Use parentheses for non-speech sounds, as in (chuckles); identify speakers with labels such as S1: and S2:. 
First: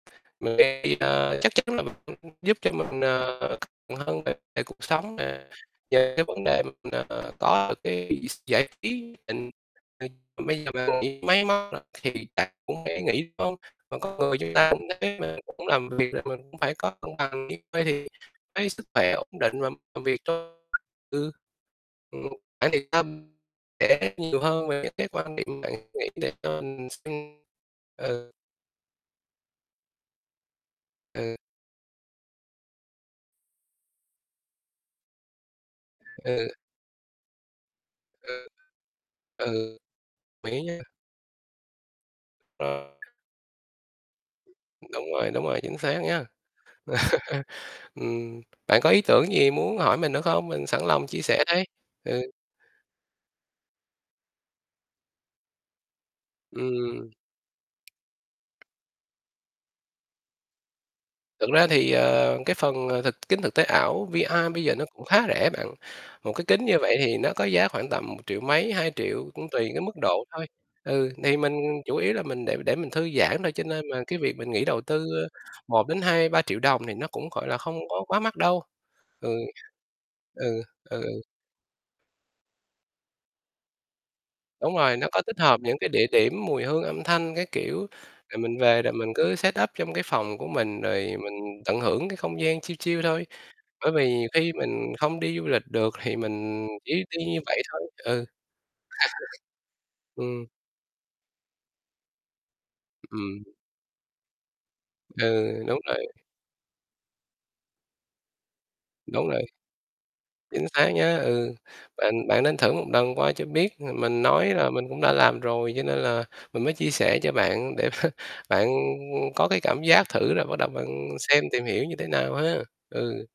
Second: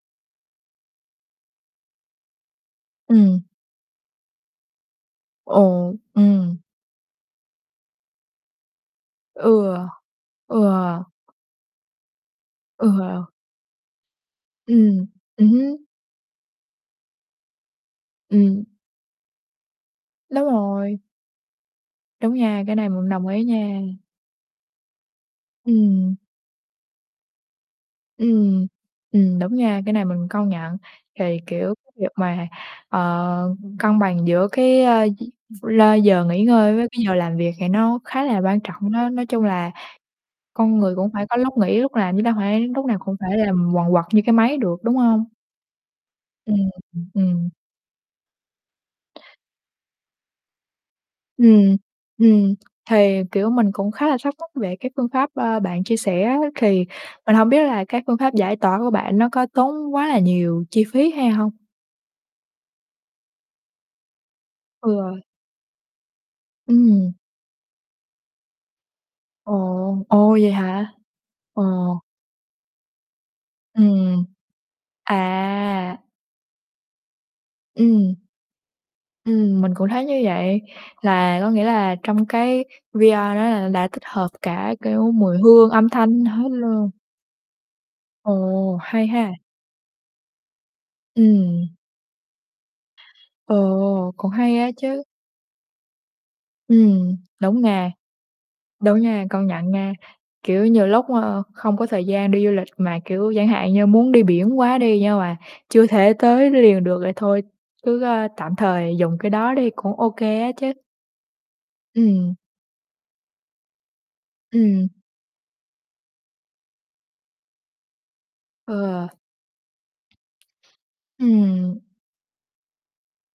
S1: (unintelligible) Chắc chắn là mình (unintelligible) giúp cho mình,
S2: Ừm.
S1: ờ, (unintelligible) hơn về về cuộc sống nè.
S2: Ồ,
S1: Nhờ cái vấn
S2: ừm.
S1: đề mình, ờ, có được cái (unintelligible) giải trí định.
S2: Ừ.
S1: Ờ,
S2: Ừ.
S1: bây giờ bạn bị máy móc rồi thì bạn cũng phải
S2: Ừ.
S1: nghĩ có còn con người chúng ta cũng nhất
S2: Ừm,
S1: quyết (unintelligible)
S2: ừm
S1: cũng
S2: hưm.
S1: làm việc là mình cũng phải có công bằng chứ. Vậy thì
S2: Ừm.
S1: cái sức khỏe ổn định và làm việc (unintelligible)
S2: Đúng rồi.
S1: ừ, ừm,
S2: Đúng nha, cái này mình đồng
S1: (unintelligible)
S2: ý nha.
S1: sẽ khác nhiều hơn về cái cái quan điểm vậy
S2: Ừm.
S1: (unintelligible) ừ.
S2: Ừm, ừm, đúng nha, cái này mình công nhận.
S1: Ừ.
S2: Thì, kiểu, cái việc mà, ờ, cân bằng giữa cái, ơ, lơ giờ nghỉ
S1: Ừ.
S2: ngơi với cái giờ làm việc thì nó khá là
S1: Ừ.
S2: quan trọng đó, nói chung là
S1: Ừ, mình nghĩ
S2: con
S1: nha
S2: người cũng phải có lúc nghỉ lúc làm chứ đâu phải lúc
S1: Ờ.
S2: nào cũng phải làm quần quật như cái máy được, đúng
S1: Đúng
S2: hông?
S1: rồi, đúng rồi, chính xác nha.
S2: Ừm, ừm,
S1: (laughs)
S2: ừm.
S1: Ừm. Bạn có ý tưởng gì muốn hỏi mình nữa không? Mình sẵn lòng chia sẻ đây.
S2: Ừm,
S1: Ừ.
S2: ừm, thì, kiểu, mình cũng khá là thắc mắc về cái phương pháp, ơ, bạn chia sẻ á, thì
S1: Ừm.
S2: mình hông biết là cái phương pháp giải tỏa của bạn nó có tốn quá là nhiều chi phí hay
S1: Thực
S2: hông?
S1: ra thì, ờ, cái phần, ờ, thực kính thực tế ảo VR bây giờ nó cũng
S2: Ừ.
S1: khá rẻ bạn. Một cái kính như vậy
S2: Ừm.
S1: thì nó có giá khoảng tầm một triệu mấy, 2.000.000 cũng
S2: Ồ,
S1: tùy cái mức độ
S2: ồ,
S1: thôi.
S2: vậy hả?
S1: Ừ, thì
S2: Ồ.
S1: mình chủ yếu là mình để để mình thư giãn thôi cho nên mà cái
S2: Ừm.
S1: việc mình nghĩ đầu tư, ơ, 1 đến
S2: À.
S1: 2- 3.000.000 đồng thì nó cũng, gọi là, không có
S2: Ừm.
S1: quá mắc đâu. Ừ.
S2: Ừm, mình cũng thấy như vậy,
S1: Ừ, ừ, ừ.
S2: là có nghĩa là trong cái VR đó là đã tích hợp cả,
S1: Đúng rồi, nó
S2: kiểu,
S1: có
S2: mùi
S1: tích hợp
S2: hương,
S1: những
S2: âm
S1: cái địa
S2: thanh
S1: điểm,
S2: hết
S1: mùi hương,
S2: luôn.
S1: âm thanh các kiểu, rồi mình
S2: Ồ,
S1: về rồi
S2: hay
S1: mình
S2: ha.
S1: cứ setup trong cái phòng của mình, rồi mình
S2: Ừm.
S1: tận hưởng cái không gian chill chill thôi. Bởi vì
S2: Ồ,
S1: nhiều
S2: cũng
S1: khi
S2: hay á
S1: mình
S2: chứ.
S1: không đi du lịch được thì mình chỉ
S2: Ừm,
S1: đi như
S2: đúng
S1: vậy thôi,
S2: nha.
S1: ừ.
S2: Đúng nha, công nhận nha,
S1: (laughs) Ừm.
S2: kiểu, nhiều lúc, ờ, không có thời gian đi du lịch mà, kiểu,
S1: Ừm.
S2: chẳng hạn như, muốn đi biển quá đi nhưng mà
S1: Ừ, đúng
S2: chưa thể
S1: rồi.
S2: tới liền được vậy thôi cứ, a, tạm thời dùng
S1: Đúng
S2: cái
S1: rồi.
S2: đó đi, cũng ô kê á
S1: Chính
S2: chứ.
S1: xác nhá, ừ, bạn
S2: Ừm.
S1: bạn nên thử một lần qua cho biết. Ờ, mình nói là
S2: Ừm.
S1: mình cũng đã làm rồi cho nên là mình mới chia sẻ cho bạn để (chuckles) bạn
S2: Ừ.
S1: có cái cảm giác thử rồi bắt đầu bạn xem tìm
S2: Ừm.
S1: hiểu như thế nào ha, ừ.